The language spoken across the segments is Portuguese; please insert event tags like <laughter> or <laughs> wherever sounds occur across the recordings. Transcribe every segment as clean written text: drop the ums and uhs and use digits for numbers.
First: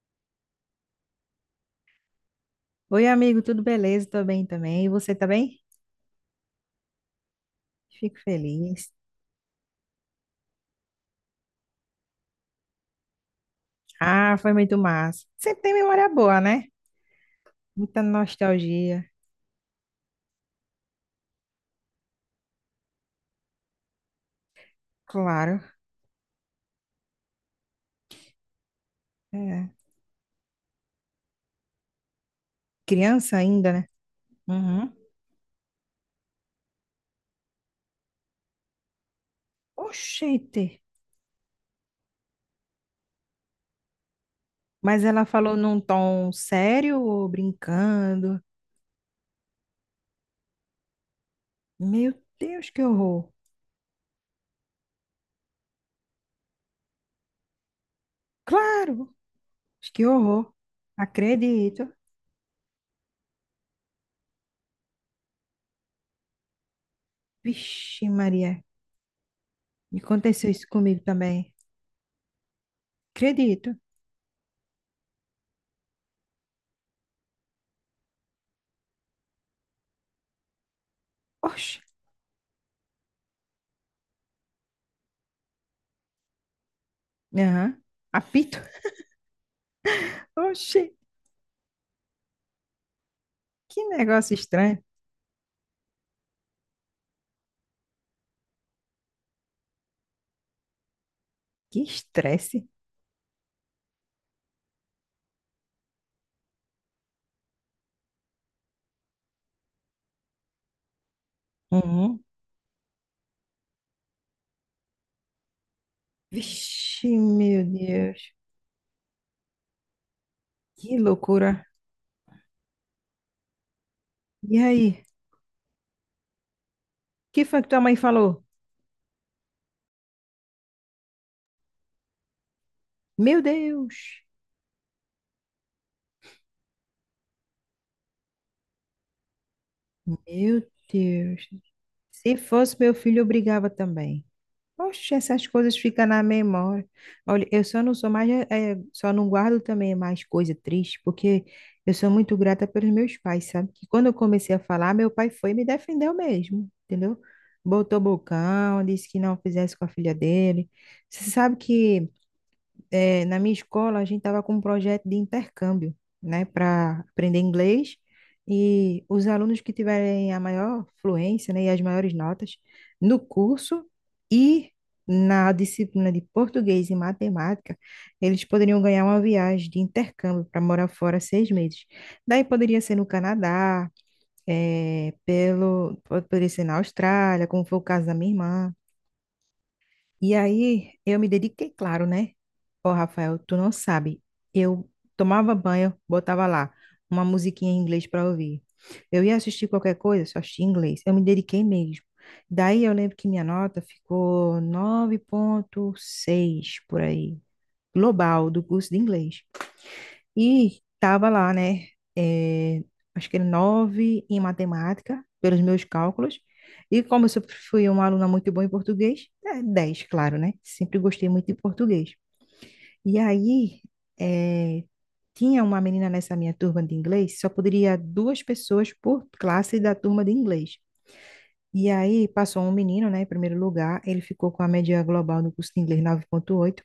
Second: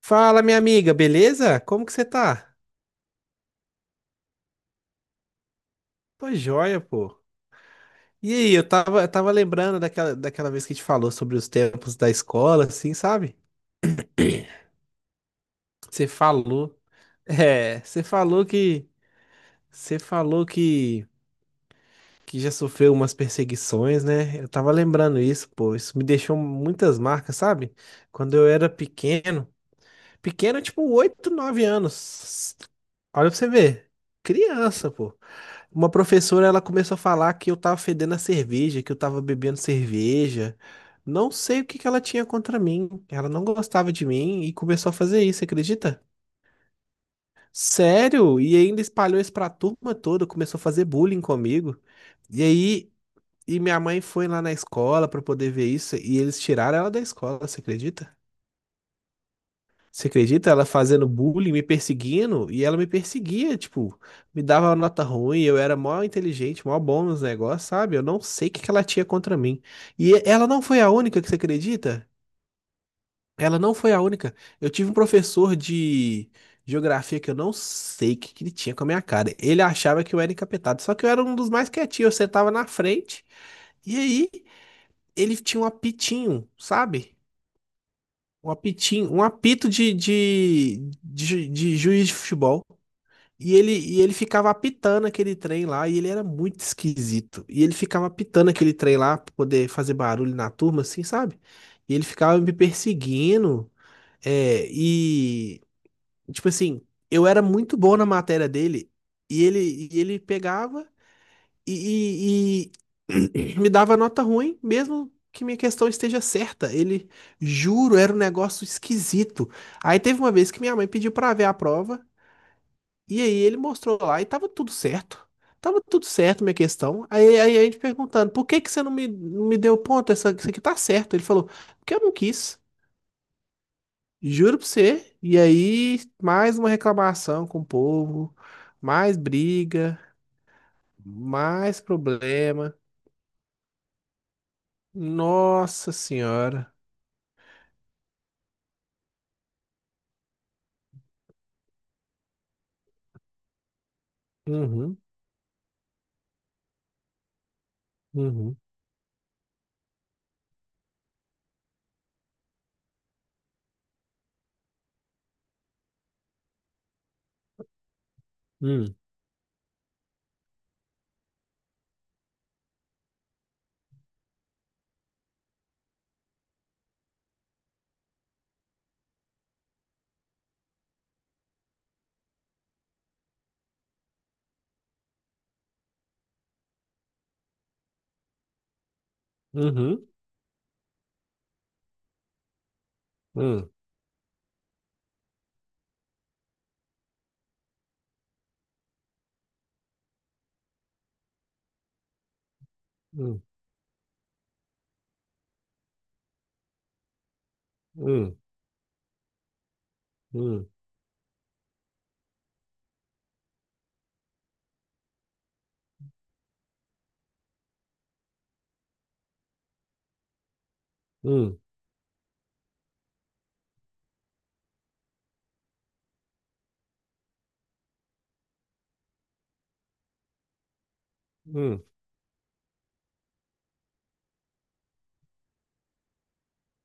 Fala, minha amiga, beleza? Como que você tá? Oi, amigo, tudo beleza? Tô bem também. E você tá bem? Tô joia, pô. Fico E aí, eu feliz. tava, eu tava lembrando daquela vez que a gente falou sobre os tempos da escola, assim, sabe? Ah, foi <clears throat> muito massa. Sempre tem Você memória boa, né? falou, é, Muita você falou que, nostalgia, você falou que, já sofreu umas perseguições, né? Eu tava lembrando isso, claro. pô. Isso me deixou muitas marcas, sabe? Quando eu era pequeno, É. pequeno, tipo, 8, 9 anos. Olha Criança pra você ainda, né? ver. Criança, Uhum. pô. Uma professora, ela começou a falar que eu tava fedendo a cerveja, que eu tava bebendo cerveja. Oxente! Não sei o que que ela tinha contra mim. Ela não gostava de mim e começou a Mas fazer ela isso, falou num acredita? tom sério ou brincando? Sério? E ainda espalhou isso pra turma toda, começou a fazer bullying comigo. Meu E Deus, que aí, horror! Minha mãe foi lá na escola pra poder ver isso e eles tiraram ela da escola, você acredita? Claro, que Você acredita? horror! Ela fazendo bullying, me Acredito. perseguindo, e ela me perseguia, tipo, me dava nota ruim, eu era mó inteligente, mó bom nos negócios, sabe? Eu Vixe, não sei o Maria, que que ela tinha contra mim. E ela aconteceu não isso foi a comigo única, que você também. acredita? Ela Acredito. não foi a única. Eu tive um professor de geografia que eu não sei o que que ele tinha com a minha cara. Ele achava que eu era encapetado, só que eu era um dos mais Oxe! quietinhos, eu sentava na frente, e aí ele tinha um apitinho, sabe? Aham. Um Apito. apitinho, um apito de, <laughs> de, Oxe! de, ju- de juiz de futebol. E ele, Que e ele negócio ficava estranho. apitando aquele trem lá, e ele era muito esquisito. E ele ficava apitando aquele trem lá pra poder fazer barulho na turma, assim, sabe? Que E ele ficava me estresse. perseguindo. É, e, tipo assim, eu era muito bom na matéria dele, e ele pegava Uhum. e, e- e <clears throat> me dava nota ruim, mesmo que minha questão esteja certa. Vixe, Ele, meu juro, era um Deus. negócio esquisito. Aí teve uma vez que minha mãe Que pediu pra ver loucura. a prova. E aí ele mostrou lá e tava E tudo aí? O certo. Tava tudo certo, minha questão. Aí, que aí foi a que gente tua mãe falou? perguntando, por que que você não me, deu ponto? Isso aqui tá certo. Ele falou, porque eu não quis. Meu Deus. Juro pra você. E aí, mais uma reclamação com o povo, mais briga, Meu Deus. mais Se fosse problema. meu filho, eu brigava também. Oxe, essas coisas Nossa ficam na Senhora. memória. Olha, eu só não sou mais, só não guardo também mais coisa triste, porque eu sou muito grata pelos meus pais, sabe? Que quando eu comecei a falar, Uhum, meu pai foi e me defendeu mesmo, entendeu? Botou uhum, bocão, disse que não fizesse com a filha dele. Você sabe que na minha escola, a gente estava com um projeto de intercâmbio, né, para aprender inglês. hum, E os alunos que tiverem a maior fluência, né, e as maiores notas no curso e na disciplina de português e matemática, eles poderiam ganhar uma viagem de intercâmbio para morar fora seis meses. Daí poderia ser no Canadá, eh, pelo, poderia ser na Austrália, como foi o caso da minha irmã. uhum, E aí eu me dediquei, claro, né? Ó, Rafael, tu não hum, sabe. Eu tomava banho, botava lá uma musiquinha em inglês para ouvir. Eu ia assistir qualquer coisa, só assistia em inglês. Eu me dediquei mesmo. Daí eu lembro que hum, minha nota ficou nove vírgula seis por aí, hum, global, do curso de inglês. hum, E estava lá, né? eh, Acho que era nove em matemática, pelos meus cálculos. E como eu sempre fui uma aluna muito boa em português, é, dez, claro, né? Sempre gostei muito de hum, português. E aí, eh, tinha uma menina nessa minha turma de inglês, só poderia duas pessoas por classe da turma de inglês. hum, E aí, passou um menino, né, em primeiro lugar, ele ficou com a média global no curso de inglês nove vírgula oito,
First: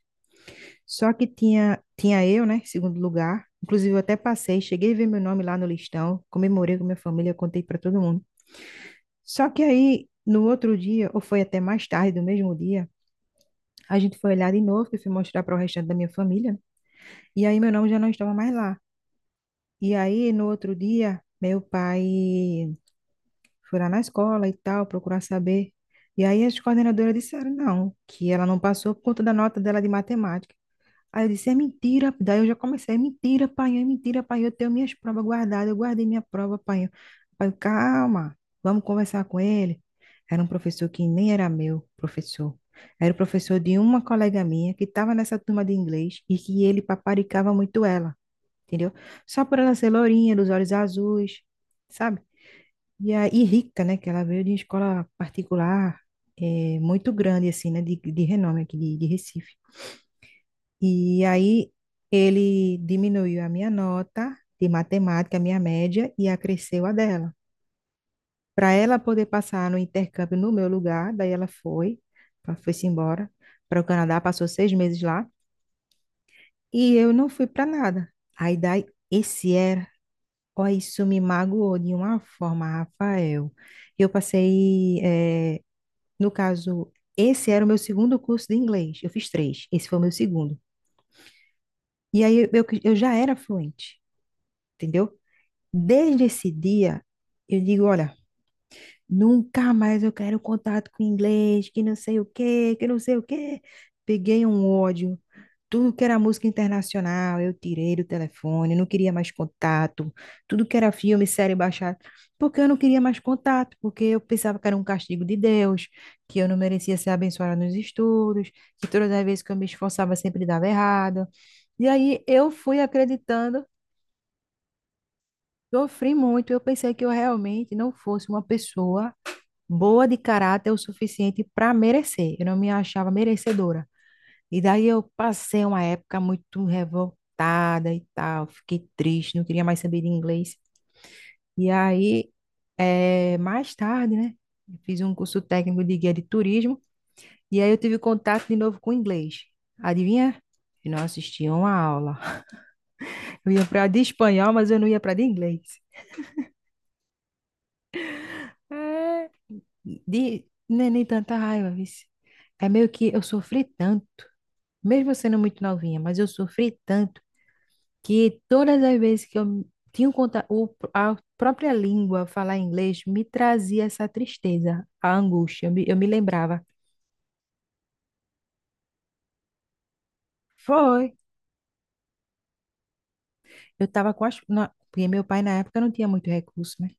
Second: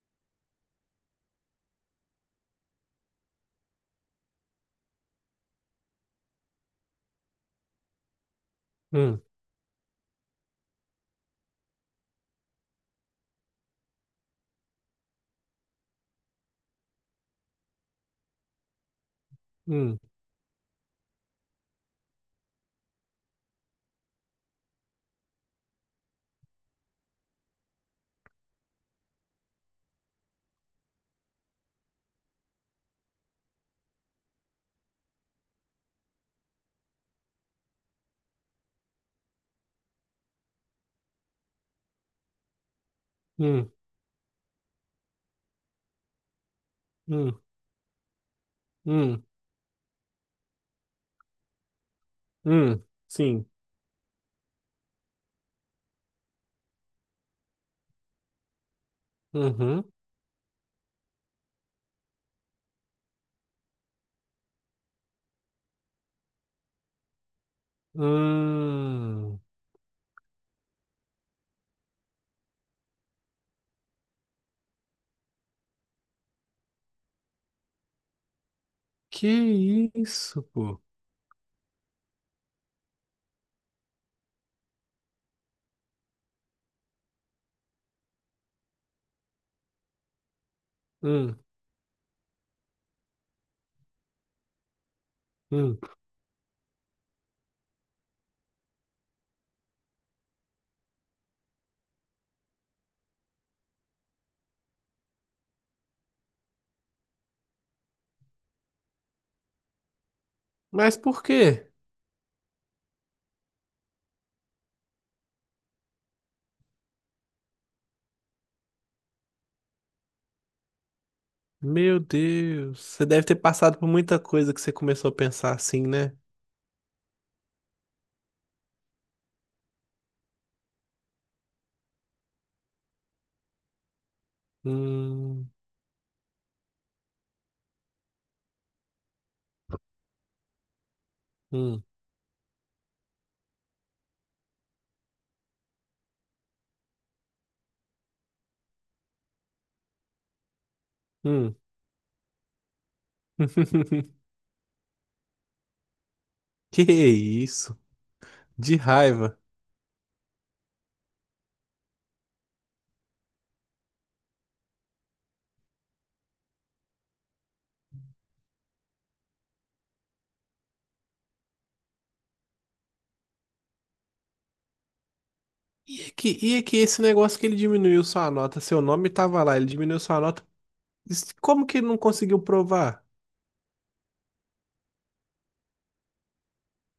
só que tinha eu, né, em segundo lugar. Inclusive, eu até passei, cheguei a ver meu nome lá no listão, comemorei com minha família, contei para todo mundo. hum, Só que aí, no outro dia, ou foi até mais tarde do mesmo dia, a gente foi olhar de novo, que eu fui mostrar para o restante da minha família, e aí meu nome já não estava mais lá. E hum, aí, no outro dia, meu pai foi lá na escola e tal, procurar saber. E aí as coordenadoras disseram não, que ela não passou por conta da nota dela de matemática. Aí eu disse, é mentira. Daí eu já comecei, é mentira, pai, eu tenho minhas provas guardadas, eu guardei minha prova, pai. Pai, calma, vamos conversar com ele. Era um professor que nem era meu professor. Era o professor hum, de uma colega minha que estava nessa turma de inglês e que ele hum, paparicava muito ela, entendeu? hum, Só por ela ser lourinha, dos olhos azuis, sabe? hum. E aí, Sim. rica, né? Que ela veio de uma escola particular, muito grande, assim, né? De renome aqui de Recife. Uhum. E aí ele diminuiu a minha nota de matemática, a minha média, e acresceu a dela. Para ela poder Hum, passar no intercâmbio no meu lugar, daí ela foi, ela foi-se embora para o Canadá, passou seis meses lá, e eu não fui para nada. Aí daí, que esse era, isso, ó, pô? isso me magoou de uma forma, Rafael. Eu passei, no caso, esse era o meu segundo curso de inglês, eu fiz três, esse foi o meu segundo. Hum, E aí eu já era fluente. Entendeu? hum. Desde esse dia, eu digo, olha, nunca mais eu quero contato com inglês, que não sei o quê, que não sei o quê. Peguei um ódio. Tudo que era música internacional, eu tirei do telefone, não queria mais contato. Tudo que era Mas por filme, série quê? baixada, porque eu não queria mais contato, porque eu pensava que era um castigo de Deus, que eu não merecia ser abençoada nos estudos, que todas as vezes que eu me esforçava sempre dava errado. E Meu aí eu fui Deus, você deve ter acreditando. passado por muita coisa que você começou a pensar assim, né? Sofri muito, eu pensei que eu realmente não fosse uma pessoa boa de caráter o suficiente para merecer. Eu não me achava merecedora. E daí eu Hum, passei uma época muito revoltada e tal, fiquei triste, não queria mais saber de inglês. E hum, aí, mais tarde, né, eu fiz um curso técnico de guia de turismo e aí eu tive contato de novo com o inglês. Adivinha? Eu não assistia hum. uma aula. Eu ia para de <laughs> espanhol, mas eu não ia para de inglês. Que isso? De raiva. De, não é nem tanta raiva, vice. É meio que eu sofri tanto, mesmo sendo muito novinha, mas eu sofri tanto que todas as vezes que eu tinha um conta, o, a própria língua falar inglês me trazia essa tristeza, a angústia. Eu E me é que, e é lembrava. que esse negócio que ele diminuiu sua nota, seu nome tava lá, ele diminuiu sua nota. Foi. Como que ele não conseguiu provar? Eu estava com as. Na- Porque meu pai na época não tinha muito recurso, né?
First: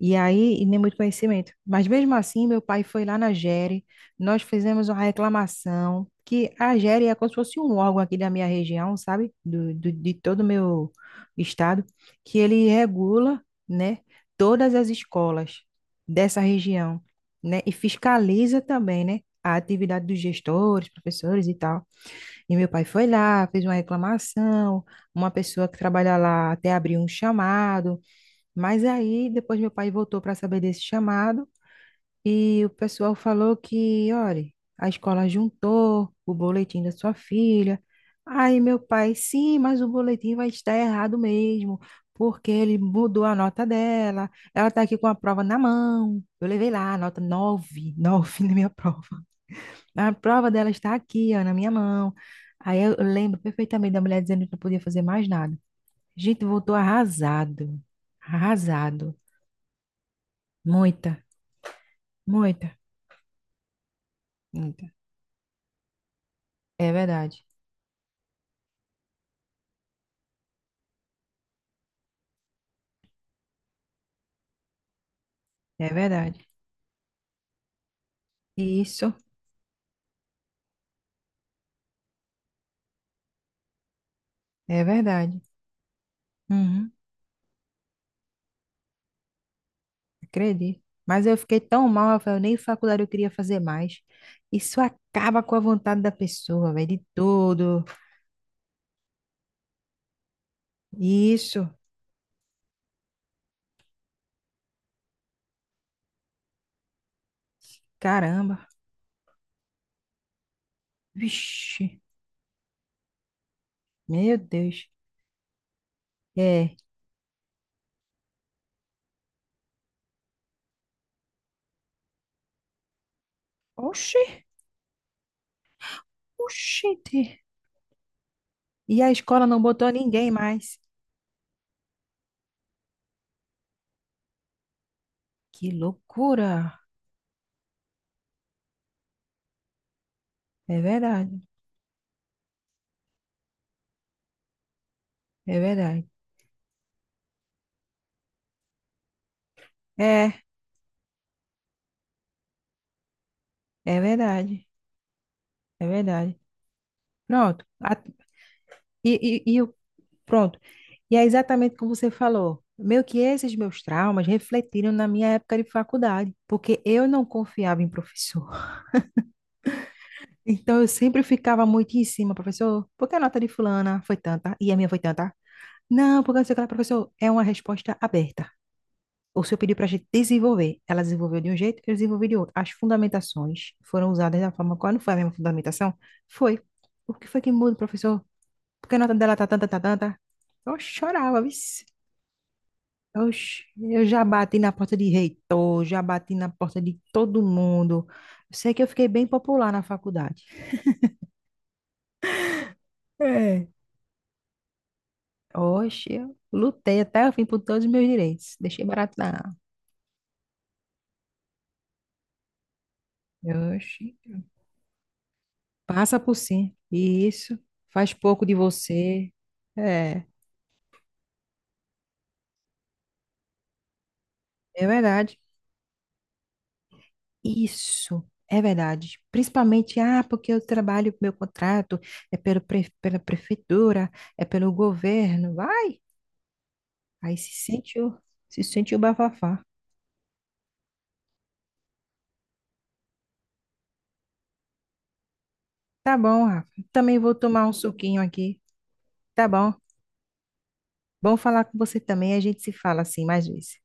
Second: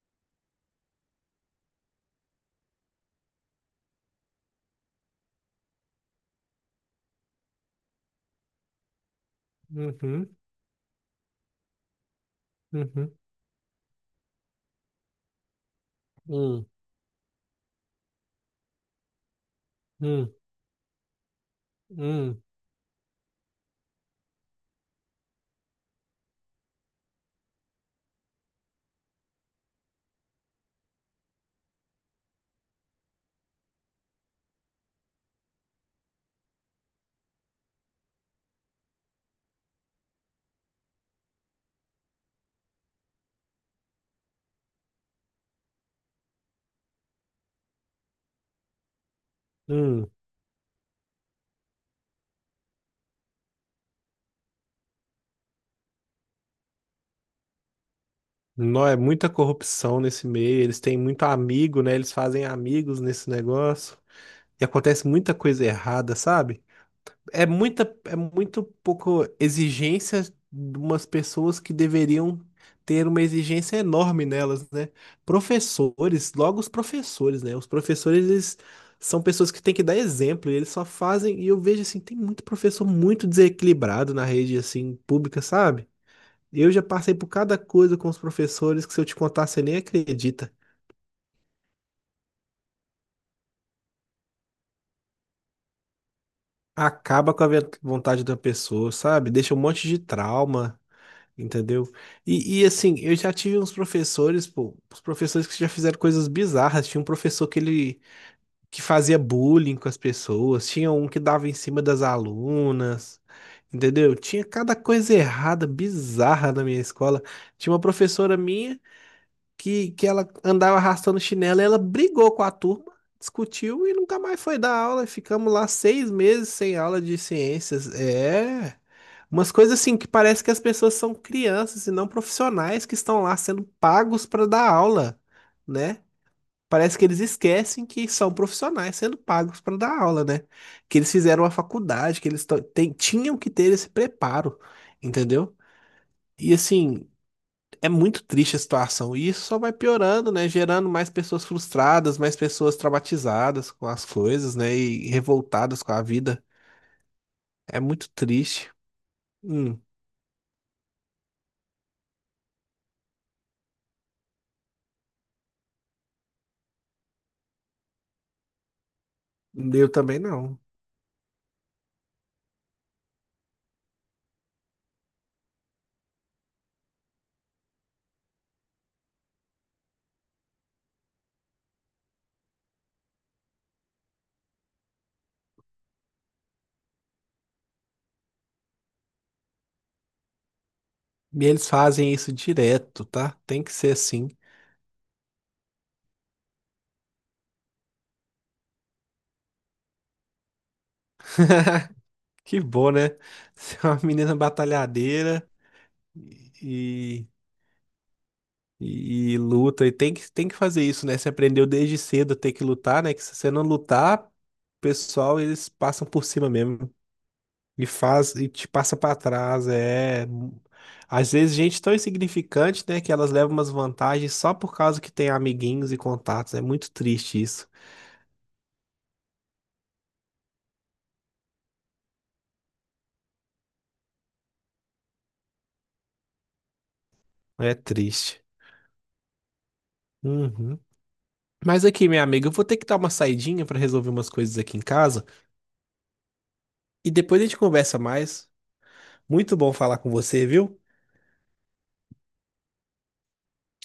E aí, e nem muito conhecimento. Mas mesmo assim, meu pai foi lá na GERE, nós fizemos uma reclamação, que a GERE é como se fosse um órgão aqui da minha região, sabe? De Uhum, todo o meu estado, que ele uhum, regula, né, todas as escolas dessa hum, região, né? E fiscaliza também, né? A atividade dos hum, gestores, professores e tal. hum, E meu pai foi lá, fez uma reclamação, uma pessoa que trabalha lá até abriu um chamado, mas aí depois meu pai voltou para saber desse chamado e o pessoal falou que, olha, a escola juntou o boletim da sua filha. Aí meu pai, sim, mas o boletim vai estar errado mesmo, porque ele mudou a nota dela. Ela está aqui com a prova na mão. Eu levei lá a nota 9, 9 <laughs> na minha prova. hum. A prova dela está aqui, ó, na minha mão. Aí eu lembro perfeitamente da mulher dizendo que não podia fazer mais nada. A gente voltou arrasado, Não, é arrasado. muita corrupção nesse meio. Eles têm muito Muita. amigo, né? Eles fazem Muita, amigos nesse negócio. E muita. acontece muita coisa errada, sabe? É verdade, É muito pouco exigência de umas pessoas que deveriam ter uma exigência enorme nelas, né? é Professores, verdade. logo os professores, né? Os professores, eles Isso, são pessoas que têm que dar exemplo, e eles só fazem, e eu vejo assim, tem muito professor muito desequilibrado na rede é assim verdade. pública, sabe? Eu já Uhum, passei por cada coisa com os professores que se eu te contar, você nem acredita. acredito. Mas eu fiquei tão mal, eu falei, nem faculdade eu queria fazer mais. Isso acaba com a vontade da pessoa, velho, de Acaba com a tudo. vontade da pessoa, sabe? Deixa um monte de trauma. Isso, Entendeu? Assim, eu já tive uns professores, pô, os professores que já fizeram coisas bizarras. Tinha um professor caramba. que fazia bullying com as pessoas, tinha um que dava em cima Vixe, das alunas, entendeu? meu Tinha cada Deus. coisa errada, bizarra na É. minha escola. Tinha uma professora minha que ela andava arrastando chinelo, e ela brigou com a turma, discutiu e nunca Oxi, mais foi dar aula. Ficamos lá 6 meses sem aula de oxente. ciências. É. E a escola Umas não coisas botou assim que ninguém parece que as mais. pessoas são crianças e não profissionais que estão lá sendo pagos para dar aula, Que né? loucura. Parece que eles esquecem que são profissionais sendo pagos para dar aula, né? É Que eles verdade, fizeram a faculdade, que eles tinham que ter esse preparo, entendeu? é verdade. E assim, é muito triste a situação. E isso só vai piorando, É, né? Gerando mais pessoas frustradas, mais pessoas traumatizadas com é as coisas, verdade, né? E revoltadas é com a verdade. vida. Pronto. É muito triste. E, e o Hum, pronto. E é exatamente como você falou. Meio que esses meus traumas refletiram na minha época de faculdade, porque eu não confiava em professor. <laughs> eu também não. Então eu sempre ficava muito em cima, professor, por que a nota de fulana foi tanta e a minha foi tanta? Não, porque não sei o que lá, professor, é uma resposta aberta. O senhor pediu para a gente desenvolver. Ela desenvolveu de um jeito, eu desenvolvi de outro. As fundamentações foram usadas da forma qual não foi a mesma fundamentação? Foi. O que foi que muda, professor? Por que a nota dela tá tanta, tá tanta? Eu chorava, E eles vixe. fazem isso direto, tá? Tem Oxe, que ser eu já assim. bati na porta de reitor, já bati na porta de todo mundo. Eu sei que eu fiquei bem popular na faculdade. <laughs> Que bom, né? É. Ser uma menina batalhadeira Oxe, eu lutei até e, o fim por todos os meus direitos. Deixei barato e na. luta. E tem que fazer isso, né? Você aprendeu desde cedo a ter que lutar, né? Que se você não Oxe, lutar, o pessoal, eles passam passa por por cima cima. mesmo. Isso, E faz faz pouco e de te passa pra você. trás, É, é. Às vezes gente tão insignificante, né, que elas levam umas vantagens só por é causa que tem verdade. amiguinhos e contatos. É muito triste isso. Isso, é verdade. Principalmente, ah, porque eu trabalho, meu contrato é pela prefeitura, é pelo governo. Vai. Aí É triste. se sentiu bafafá. Uhum. Mas aqui, minha amiga, eu vou ter que dar uma saidinha pra resolver umas coisas aqui em casa Tá bom, Rafa. e Também vou depois a gente tomar um conversa suquinho mais. aqui. Tá Muito bom. bom falar com você, viu? Bom falar com você também. A gente se fala assim mais vezes.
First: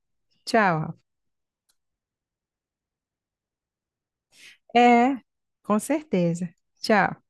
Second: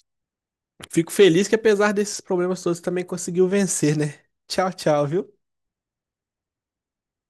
Tchau, Rafa. Fico feliz que apesar desses problemas todos também conseguiu vencer, né? Tchau, tchau, É, viu? com certeza. Tchau.